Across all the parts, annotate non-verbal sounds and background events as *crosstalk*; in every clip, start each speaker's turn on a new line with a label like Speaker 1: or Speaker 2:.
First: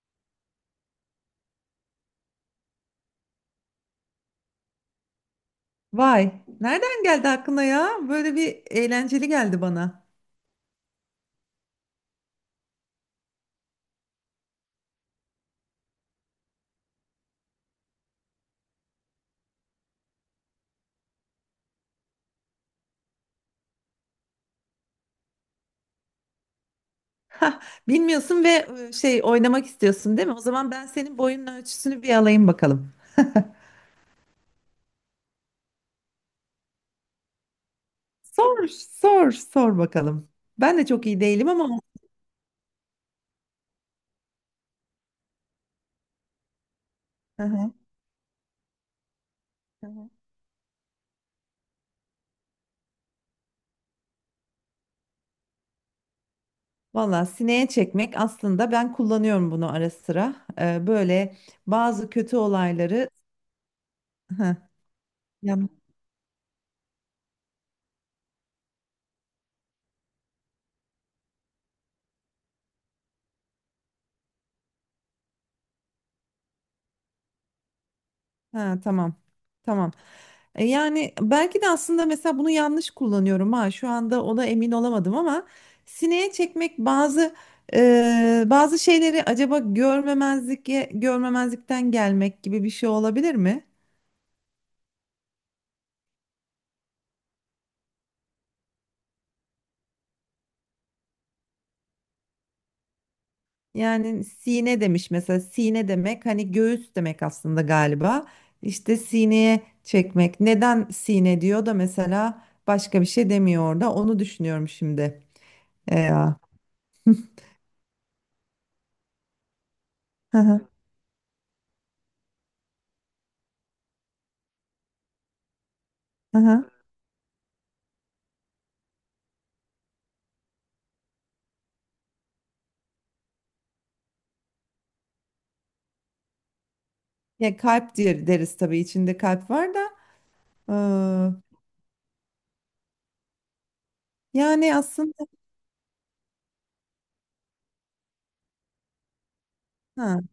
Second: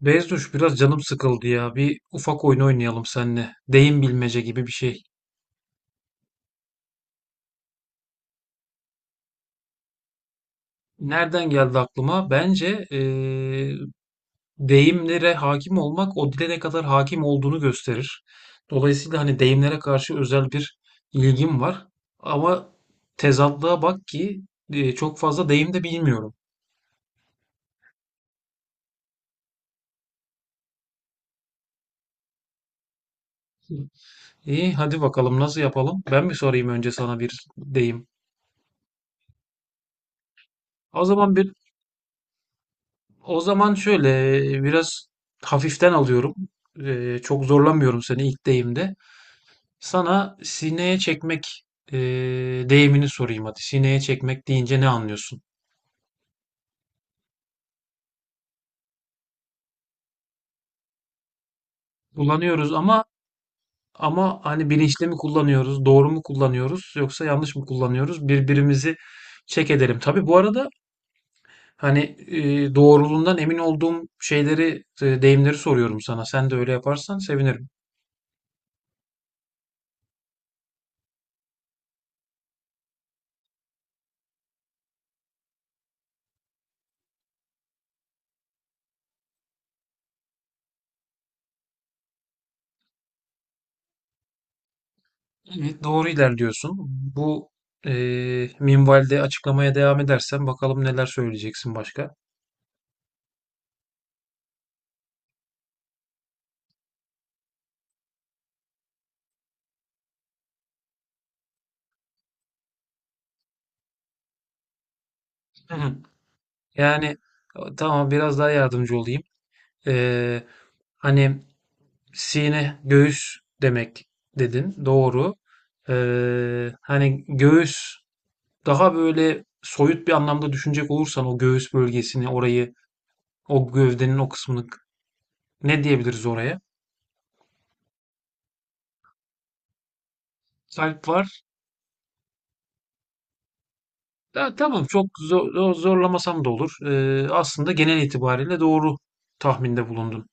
Speaker 1: Bezduş biraz canım sıkıldı ya. Bir ufak oyun oynayalım seninle. Deyim bilmece gibi bir şey.
Speaker 2: Vay, nereden geldi aklına ya? Böyle bir eğlenceli geldi bana.
Speaker 1: Nereden geldi aklıma? Bence deyimlere hakim olmak o dile ne kadar hakim olduğunu gösterir. Dolayısıyla hani deyimlere karşı özel bir ilgim var. Ama tezatlığa bak ki çok fazla deyim de bilmiyorum.
Speaker 2: Hah, bilmiyorsun ve şey oynamak istiyorsun değil mi? O zaman ben senin boyunun ölçüsünü bir alayım bakalım.
Speaker 1: İyi hadi bakalım nasıl yapalım? Ben mi sorayım önce sana bir deyim?
Speaker 2: Sor, sor, sor bakalım. Ben de
Speaker 1: O
Speaker 2: çok iyi
Speaker 1: zaman
Speaker 2: değilim
Speaker 1: bir
Speaker 2: ama.
Speaker 1: O zaman şöyle, biraz hafiften alıyorum. E,
Speaker 2: Hı
Speaker 1: çok
Speaker 2: hı.
Speaker 1: zorlamıyorum seni ilk deyimde. Sana sineye çekmek e, deyimini sorayım hadi. Sineye çekmek deyince ne anlıyorsun?
Speaker 2: Valla sineye çekmek aslında ben kullanıyorum bunu ara sıra. Böyle bazı kötü
Speaker 1: Kullanıyoruz ama
Speaker 2: olayları. Hı.
Speaker 1: hani bilinçli mi
Speaker 2: Ya,
Speaker 1: kullanıyoruz, doğru mu kullanıyoruz yoksa yanlış mı kullanıyoruz? Birbirimizi çek edelim. Tabii bu arada hani doğruluğundan emin olduğum şeyleri, deyimleri soruyorum sana. Sen de öyle yaparsan sevinirim.
Speaker 2: ha, tamam. Tamam. Yani belki de aslında mesela bunu yanlış kullanıyorum ha. Şu anda ona emin olamadım ama sineye çekmek bazı bazı şeyleri acaba görmemezlikten gelmek gibi bir şey olabilir mi?
Speaker 1: Evet, doğru ilerliyorsun. Bu minvalde açıklamaya devam edersen bakalım neler söyleyeceksin başka.
Speaker 2: Yani sine demiş, mesela sine demek hani göğüs demek aslında galiba. İşte sineye çekmek. Neden sine diyor da mesela başka bir şey demiyor orada? Onu düşünüyorum şimdi.
Speaker 1: Hı hı.
Speaker 2: E, ya.
Speaker 1: Yani tamam biraz daha yardımcı olayım.
Speaker 2: Hı
Speaker 1: Eee,
Speaker 2: hı.
Speaker 1: hani sine göğüs demek dedin. Doğru.
Speaker 2: Hı hı.
Speaker 1: Hani göğüs daha böyle soyut bir anlamda düşünecek olursan o göğüs bölgesini orayı o gövdenin o kısmını ne diyebiliriz oraya?
Speaker 2: Ya, kalp diye deriz tabii, içinde kalp var da e,
Speaker 1: Kalp var. Ya,
Speaker 2: yani
Speaker 1: tamam
Speaker 2: aslında,
Speaker 1: zorlamasam da olur. Aslında genel itibariyle doğru tahminde
Speaker 2: ha,
Speaker 1: bulundun.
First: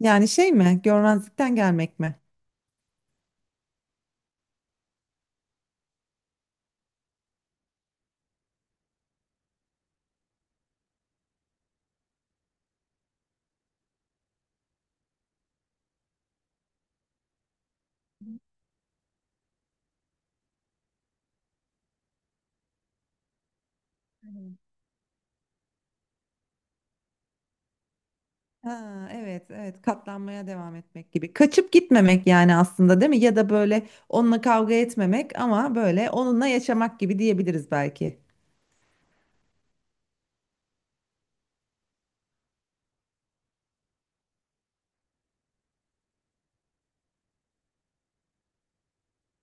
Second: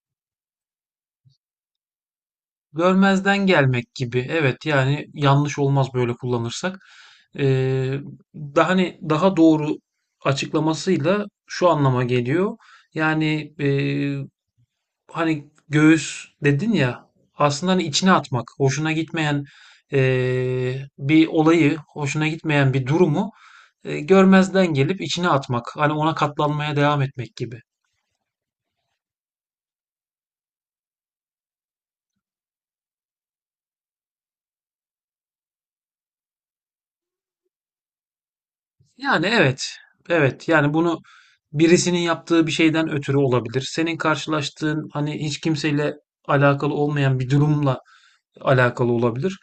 Speaker 2: yani şey mi, görmezlikten gelmek mi?
Speaker 1: Görmezden gelmek gibi. Evet yani yanlış olmaz böyle kullanırsak. Ee, daha hani daha doğru açıklamasıyla şu anlama geliyor. Yani hani göğüs dedin ya aslında hani içine atmak, hoşuna gitmeyen bir olayı, hoşuna gitmeyen bir durumu
Speaker 2: Aynen.
Speaker 1: görmezden gelip içine atmak. Hani ona katlanmaya devam etmek gibi.
Speaker 2: Ha, evet, evet, katlanmaya devam etmek gibi. Kaçıp gitmemek yani aslında, değil mi? Ya da böyle onunla kavga etmemek ama böyle onunla yaşamak gibi diyebiliriz belki.
Speaker 1: Yani evet, evet. Yani bunu birisinin yaptığı bir şeyden ötürü olabilir. Senin karşılaştığın hani hiç kimseyle alakalı olmayan bir durumla alakalı olabilir.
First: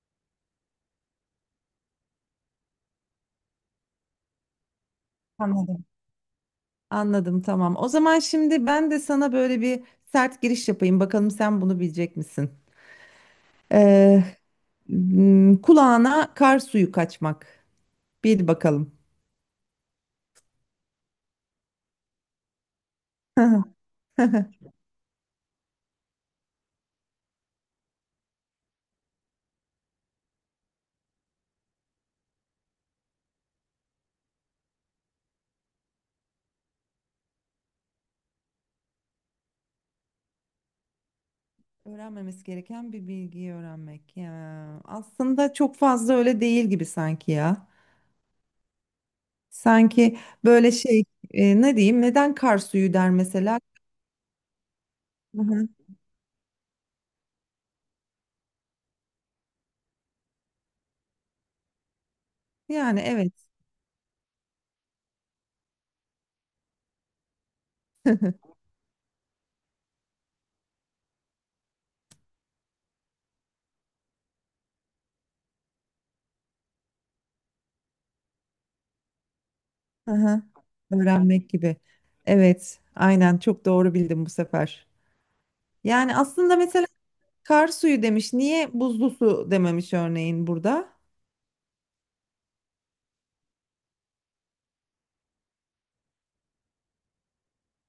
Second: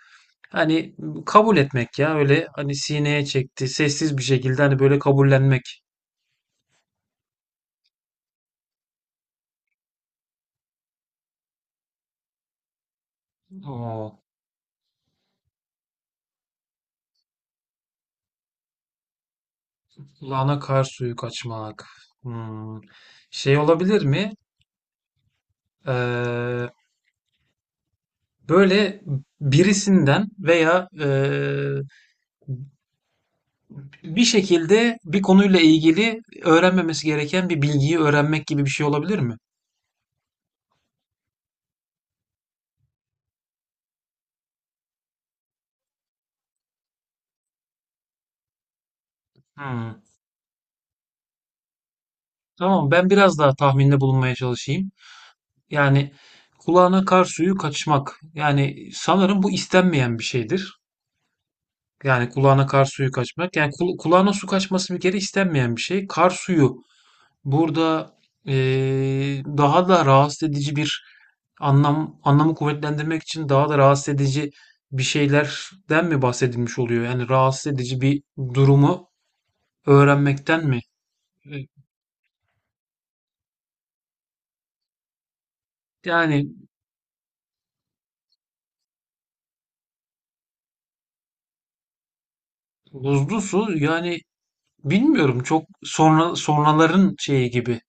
Speaker 1: Hani kabul etmek ya öyle hani sineye çekti sessiz bir şekilde hani böyle kabullenmek.
Speaker 2: Anladım. Anladım, tamam. O zaman şimdi ben de sana böyle bir sert giriş yapayım. Bakalım sen bunu bilecek misin?
Speaker 1: Oo,
Speaker 2: Ee, kulağına kar suyu kaçmak. Bil bakalım.
Speaker 1: lana kar suyu kaçmak. Hmm.
Speaker 2: *laughs* Hı
Speaker 1: Şey
Speaker 2: hı.
Speaker 1: olabilir mi? Ee, böyle birisinden veya bir şekilde bir konuyla ilgili öğrenmemesi gereken bir bilgiyi öğrenmek gibi bir şey olabilir mi?
Speaker 2: Öğrenmemesi gereken bir bilgiyi öğrenmek. Ya, aslında çok fazla öyle değil gibi sanki ya.
Speaker 1: Hmm.
Speaker 2: Sanki böyle ne diyeyim, neden kar
Speaker 1: Tamam,
Speaker 2: suyu
Speaker 1: ben
Speaker 2: der
Speaker 1: biraz daha
Speaker 2: mesela?
Speaker 1: tahminde bulunmaya çalışayım.
Speaker 2: Hı hı.
Speaker 1: Yani kulağına kar suyu kaçmak. Yani sanırım bu istenmeyen bir şeydir. Yani kulağına kar
Speaker 2: Yani
Speaker 1: suyu
Speaker 2: evet.
Speaker 1: kaçmak. Yani kulağına su kaçması bir kere istenmeyen bir şey. Kar suyu. Burada, daha da rahatsız edici bir anlamı kuvvetlendirmek için daha da rahatsız edici bir şeylerden mi bahsedilmiş oluyor? Yani rahatsız edici bir durumu
Speaker 2: Hı hı.
Speaker 1: öğrenmekten mi?
Speaker 2: Öğrenmek
Speaker 1: Eee,
Speaker 2: gibi. Evet, aynen, çok doğru bildim bu sefer. Yani
Speaker 1: yani
Speaker 2: aslında mesela kar suyu demiş. Niye buzlu su dememiş örneğin burada?
Speaker 1: buzlu su yani bilmiyorum çok sonraların şeyi gibi.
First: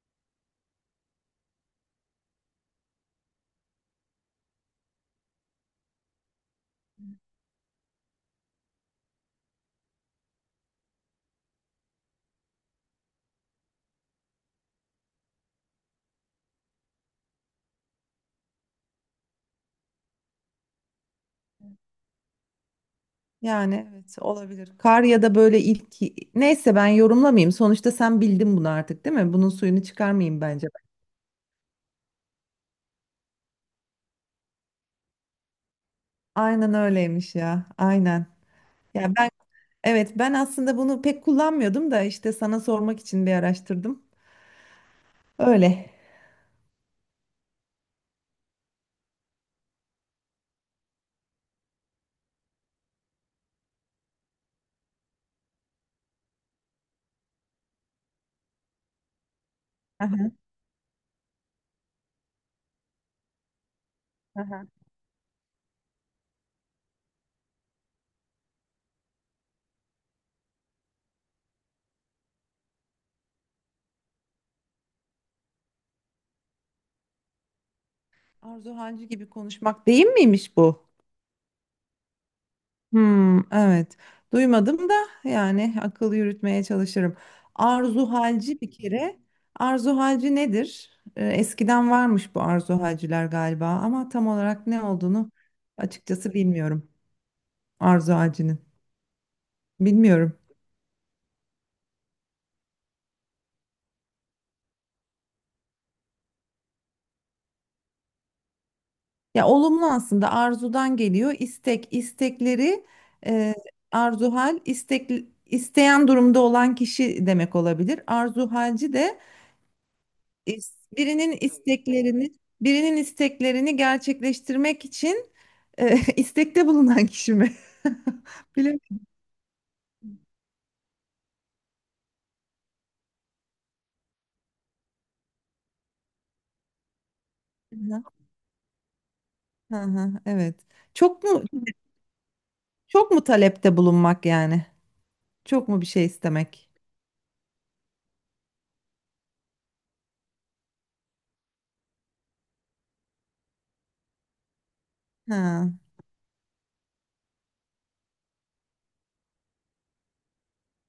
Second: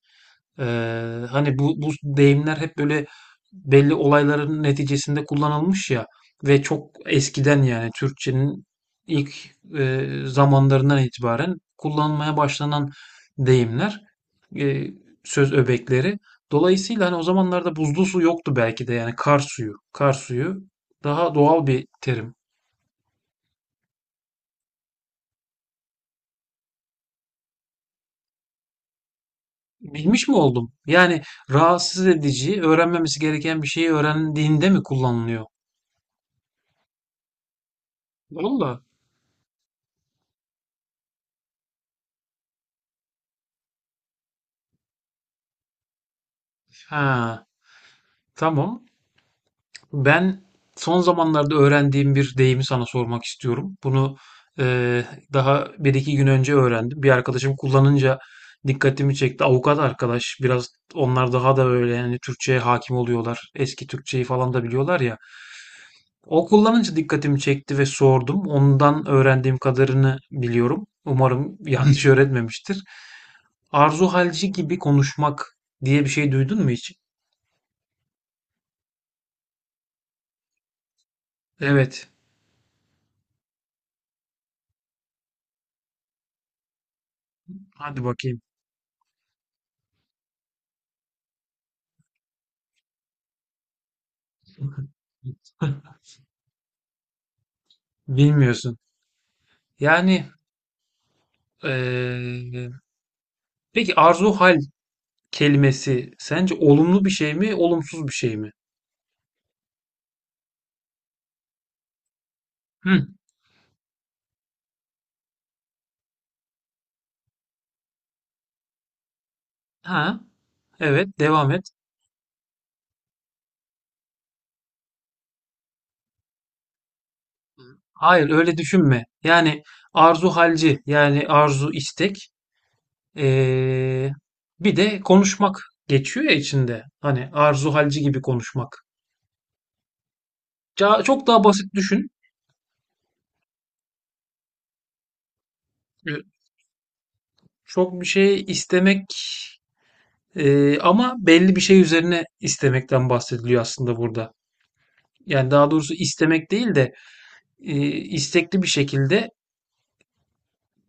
Speaker 1: Hani bu deyimler hep böyle belli olayların neticesinde kullanılmış ya ve çok eskiden yani Türkçenin ilk zamanlarından itibaren kullanılmaya başlanan deyimler, e, söz öbekleri. Dolayısıyla hani o zamanlarda buzlu su yoktu belki de yani kar suyu daha doğal bir terim.
Speaker 2: Yani evet, olabilir. Kar ya da böyle ilk, neyse ben yorumlamayayım. Sonuçta sen bildin bunu artık, değil mi? Bunun suyunu
Speaker 1: Bilmiş mi
Speaker 2: çıkarmayayım bence.
Speaker 1: oldum? Yani rahatsız edici, öğrenmemesi gereken bir şeyi öğrendiğinde mi kullanılıyor?
Speaker 2: Aynen öyleymiş ya. Aynen.
Speaker 1: Valla.
Speaker 2: Ya ben evet, ben aslında bunu pek kullanmıyordum da işte sana sormak için bir araştırdım. Öyle.
Speaker 1: Ha. Tamam. Ben son zamanlarda öğrendiğim bir deyimi sana sormak istiyorum. Bunu eee, daha bir iki gün önce öğrendim. Bir arkadaşım kullanınca dikkatimi çekti. Avukat
Speaker 2: Hı hı,
Speaker 1: arkadaş. Biraz onlar daha da böyle yani Türkçe'ye hakim oluyorlar. Eski Türkçeyi falan da biliyorlar ya. O kullanınca dikkatimi çekti ve sordum. Ondan öğrendiğim kadarını biliyorum. Umarım yanlış *laughs* öğretmemiştir. Arzu halci gibi konuşmak diye bir şey duydun mu hiç?
Speaker 2: Arzu Hancı gibi konuşmak değil miymiş bu?
Speaker 1: Evet.
Speaker 2: Hmm, evet. Duymadım da yani akıl yürütmeye çalışırım.
Speaker 1: Hadi
Speaker 2: Arzu
Speaker 1: bakayım.
Speaker 2: halci bir kere. Arzu halci nedir? Eskiden varmış bu arzu halciler galiba ama tam olarak ne olduğunu
Speaker 1: *laughs*
Speaker 2: açıkçası bilmiyorum. Arzu halcinin.
Speaker 1: Bilmiyorsun. Yani
Speaker 2: Bilmiyorum.
Speaker 1: eee, peki arzu hal kelimesi sence olumlu bir şey mi, olumsuz bir şey mi?
Speaker 2: Ya olumlu, aslında arzudan geliyor. İstek, istekleri
Speaker 1: Hı,
Speaker 2: e, arzu hal, istek, isteyen durumda olan kişi demek olabilir. Arzu halci de
Speaker 1: ha, evet
Speaker 2: birinin
Speaker 1: devam et.
Speaker 2: isteklerini gerçekleştirmek için *laughs* istekte bulunan kişi mi? *laughs*
Speaker 1: Hayır öyle
Speaker 2: Bilemedim.
Speaker 1: düşünme. Yani arzu halci yani arzu istek, eee, bir de konuşmak geçiyor ya içinde. Hani arzu halci
Speaker 2: Ya.
Speaker 1: gibi konuşmak.
Speaker 2: Hı hı, evet.
Speaker 1: Ca-
Speaker 2: Çok
Speaker 1: Çok
Speaker 2: mu
Speaker 1: daha basit düşün.
Speaker 2: çok mu talepte bulunmak yani? Çok mu bir şey
Speaker 1: Ee,
Speaker 2: istemek?
Speaker 1: Çok bir şey istemek, ama belli bir şey üzerine istemekten bahsediliyor aslında burada. Yani daha
Speaker 2: Ha.
Speaker 1: doğrusu istemek değil de istekli bir şekilde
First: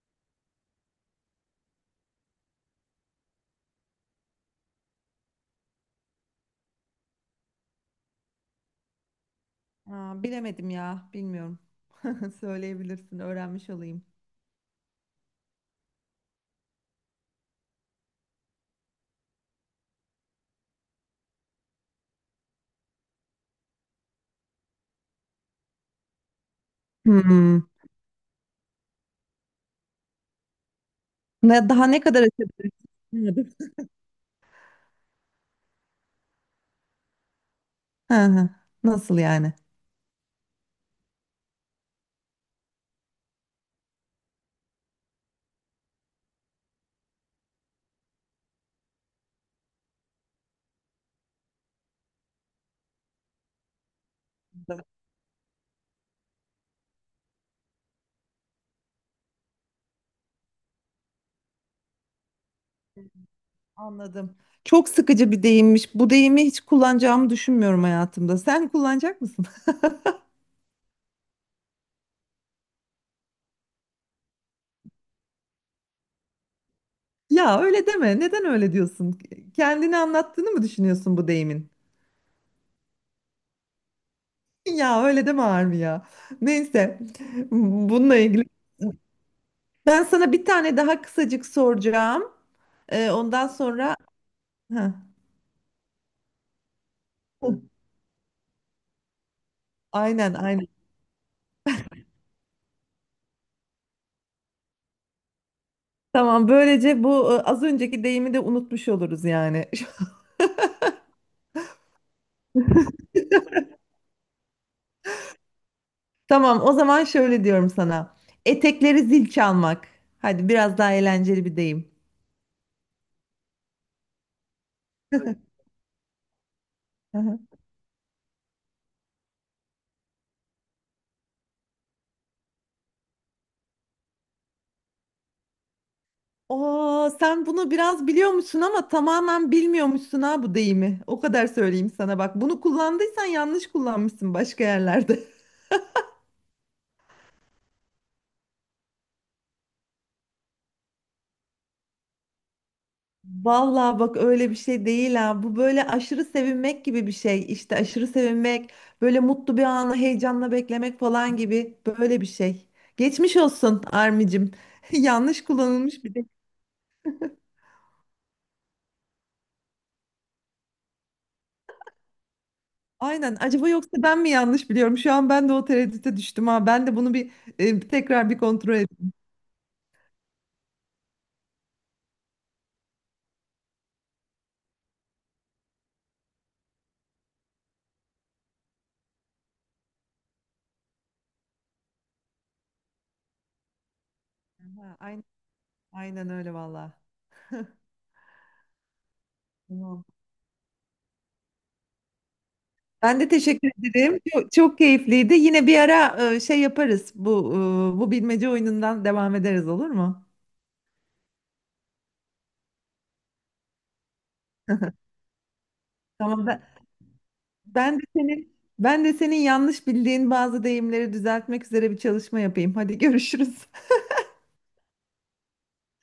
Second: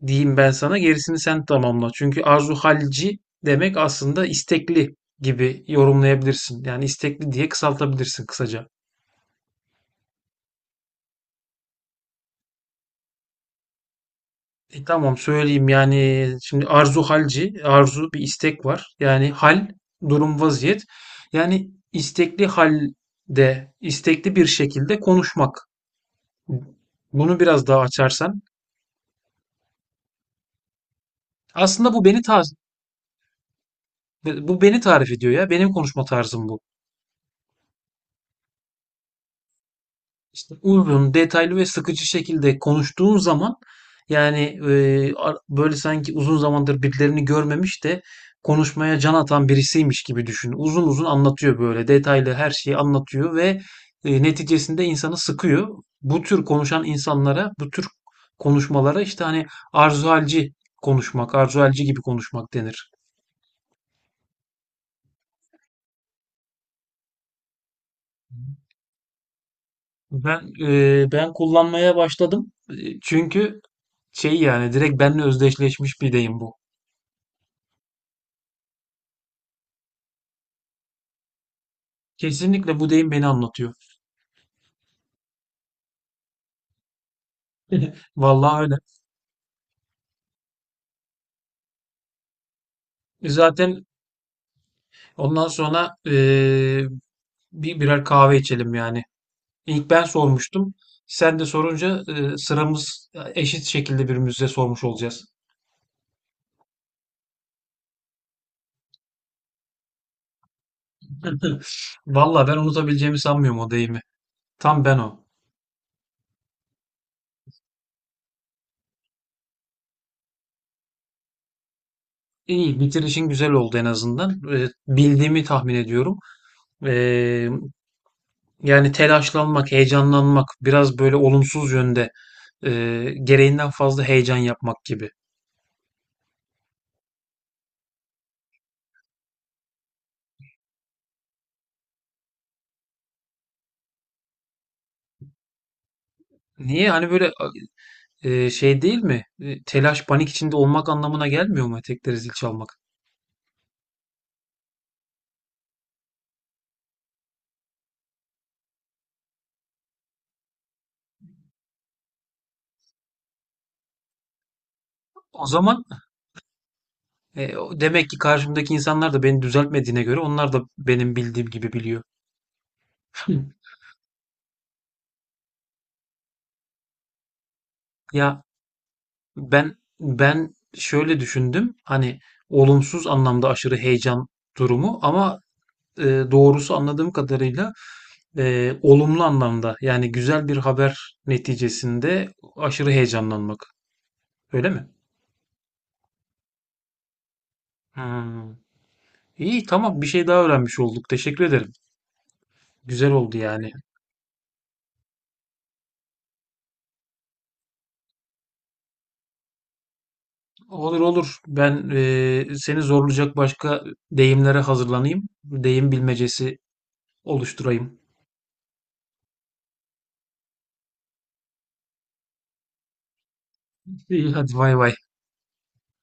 Speaker 1: diyeyim ben, sana gerisini sen tamamla. Çünkü arzu halci demek aslında istekli gibi yorumlayabilirsin. Yani istekli diye kısaltabilirsin kısaca.
Speaker 2: Aa, bilemedim ya, bilmiyorum. *laughs* Söyleyebilirsin, öğrenmiş olayım.
Speaker 1: Tamam söyleyeyim yani şimdi arzu halci, arzu bir istek var. Yani hal, durum, vaziyet. Yani istekli halde, istekli bir şekilde konuşmak. Bunu
Speaker 2: Hmm.
Speaker 1: biraz daha açarsan.
Speaker 2: Ne, daha
Speaker 1: Aslında
Speaker 2: ne
Speaker 1: bu beni
Speaker 2: kadar
Speaker 1: tarif
Speaker 2: açabiliriz?
Speaker 1: Bu beni tarif ediyor ya. Benim konuşma tarzım bu.
Speaker 2: Hı hı. Nasıl yani?
Speaker 1: İşte uzun, detaylı ve sıkıcı şekilde konuştuğun zaman yani böyle sanki uzun zamandır birilerini görmemiş de konuşmaya can atan birisiymiş gibi düşün. Uzun uzun anlatıyor, böyle detaylı her şeyi anlatıyor ve neticesinde insanı sıkıyor. Bu tür konuşan insanlara, bu tür konuşmalara işte hani arzuhalci konuşmak, arzuhalci gibi konuşmak denir.
Speaker 2: Anladım. Çok sıkıcı bir deyimmiş. Bu deyimi hiç kullanacağımı düşünmüyorum hayatımda. Sen kullanacak mısın? *laughs*
Speaker 1: Ben ben kullanmaya başladım. E, çünkü şey, yani direkt benimle özdeşleşmiş bir deyim bu.
Speaker 2: Ya öyle deme. Neden öyle diyorsun? Kendini anlattığını mı düşünüyorsun bu deyimin?
Speaker 1: Kesinlikle bu deyim beni anlatıyor.
Speaker 2: Ya öyle deme Armi ya. Neyse.
Speaker 1: *laughs*
Speaker 2: Bununla ilgili.
Speaker 1: Vallahi öyle.
Speaker 2: Ben sana bir tane daha kısacık soracağım.
Speaker 1: E,
Speaker 2: Ondan
Speaker 1: zaten
Speaker 2: sonra... Heh.
Speaker 1: ondan sonra bir birer kahve içelim yani. İlk ben
Speaker 2: Aynen, aynen.
Speaker 1: sormuştum. Sen de sorunca sıramız eşit şekilde birbirimize sormuş olacağız.
Speaker 2: Tamam, böylece bu, az önceki deyimi de unutmuş oluruz yani.
Speaker 1: *laughs* Vallahi ben unutabileceğimi sanmıyorum o deyimi. Tam ben o.
Speaker 2: *laughs* Tamam, o zaman şöyle diyorum sana. Etekleri zil çalmak. Hadi, biraz daha eğlenceli bir deyim.
Speaker 1: İyi, bitirişin güzel oldu en azından. Bildiğimi tahmin ediyorum.
Speaker 2: Hı hı.
Speaker 1: Eee Yani telaşlanmak, heyecanlanmak, biraz böyle olumsuz yönde e, gereğinden fazla heyecan yapmak gibi.
Speaker 2: Oo, sen bunu biraz biliyormuşsun ama tamamen bilmiyormuşsun ha bu deyimi. O kadar söyleyeyim sana bak. Bunu kullandıysan yanlış kullanmışsın başka yerlerde.
Speaker 1: Niye? Hani böyle şey değil mi? E, telaş, panik içinde olmak anlamına gelmiyor mu etekleri zil çalmak?
Speaker 2: Vallahi bak öyle bir şey değil ha. Bu böyle aşırı sevinmek gibi bir şey. İşte aşırı sevinmek, böyle mutlu bir anı heyecanla beklemek falan gibi böyle bir şey. Geçmiş olsun Armicim. *laughs* Yanlış
Speaker 1: O zaman
Speaker 2: kullanılmış bir de.
Speaker 1: demek ki karşımdaki insanlar da beni düzeltmediğine göre onlar da benim bildiğim gibi biliyor. Hı.
Speaker 2: Aynen. Acaba yoksa ben mi yanlış biliyorum? Şu an ben de o tereddüte düştüm ha. Ben de bunu bir tekrar bir
Speaker 1: Ya
Speaker 2: kontrol edeyim.
Speaker 1: ben şöyle düşündüm. Hani olumsuz anlamda aşırı heyecan durumu, ama e, doğrusu anladığım kadarıyla olumlu anlamda, yani güzel bir haber neticesinde aşırı heyecanlanmak. Öyle mi?
Speaker 2: Ha, aynen, aynen öyle vallahi.
Speaker 1: Hmm. İyi, tamam,
Speaker 2: Tamam.
Speaker 1: bir şey daha öğrenmiş olduk. Teşekkür ederim. Güzel
Speaker 2: Ben de
Speaker 1: oldu yani.
Speaker 2: teşekkür ederim. Çok, çok keyifliydi. Yine bir ara şey yaparız. Bu, bu bilmece oyunundan devam ederiz, olur mu?
Speaker 1: Olur olur. Seni zorlayacak başka deyimlere hazırlanayım. Deyim
Speaker 2: Tamam
Speaker 1: bilmecesi
Speaker 2: ben,
Speaker 1: oluşturayım.
Speaker 2: ben de senin yanlış bildiğin bazı deyimleri düzeltmek üzere bir çalışma yapayım. Hadi görüşürüz.
Speaker 1: İyi hadi vay vay.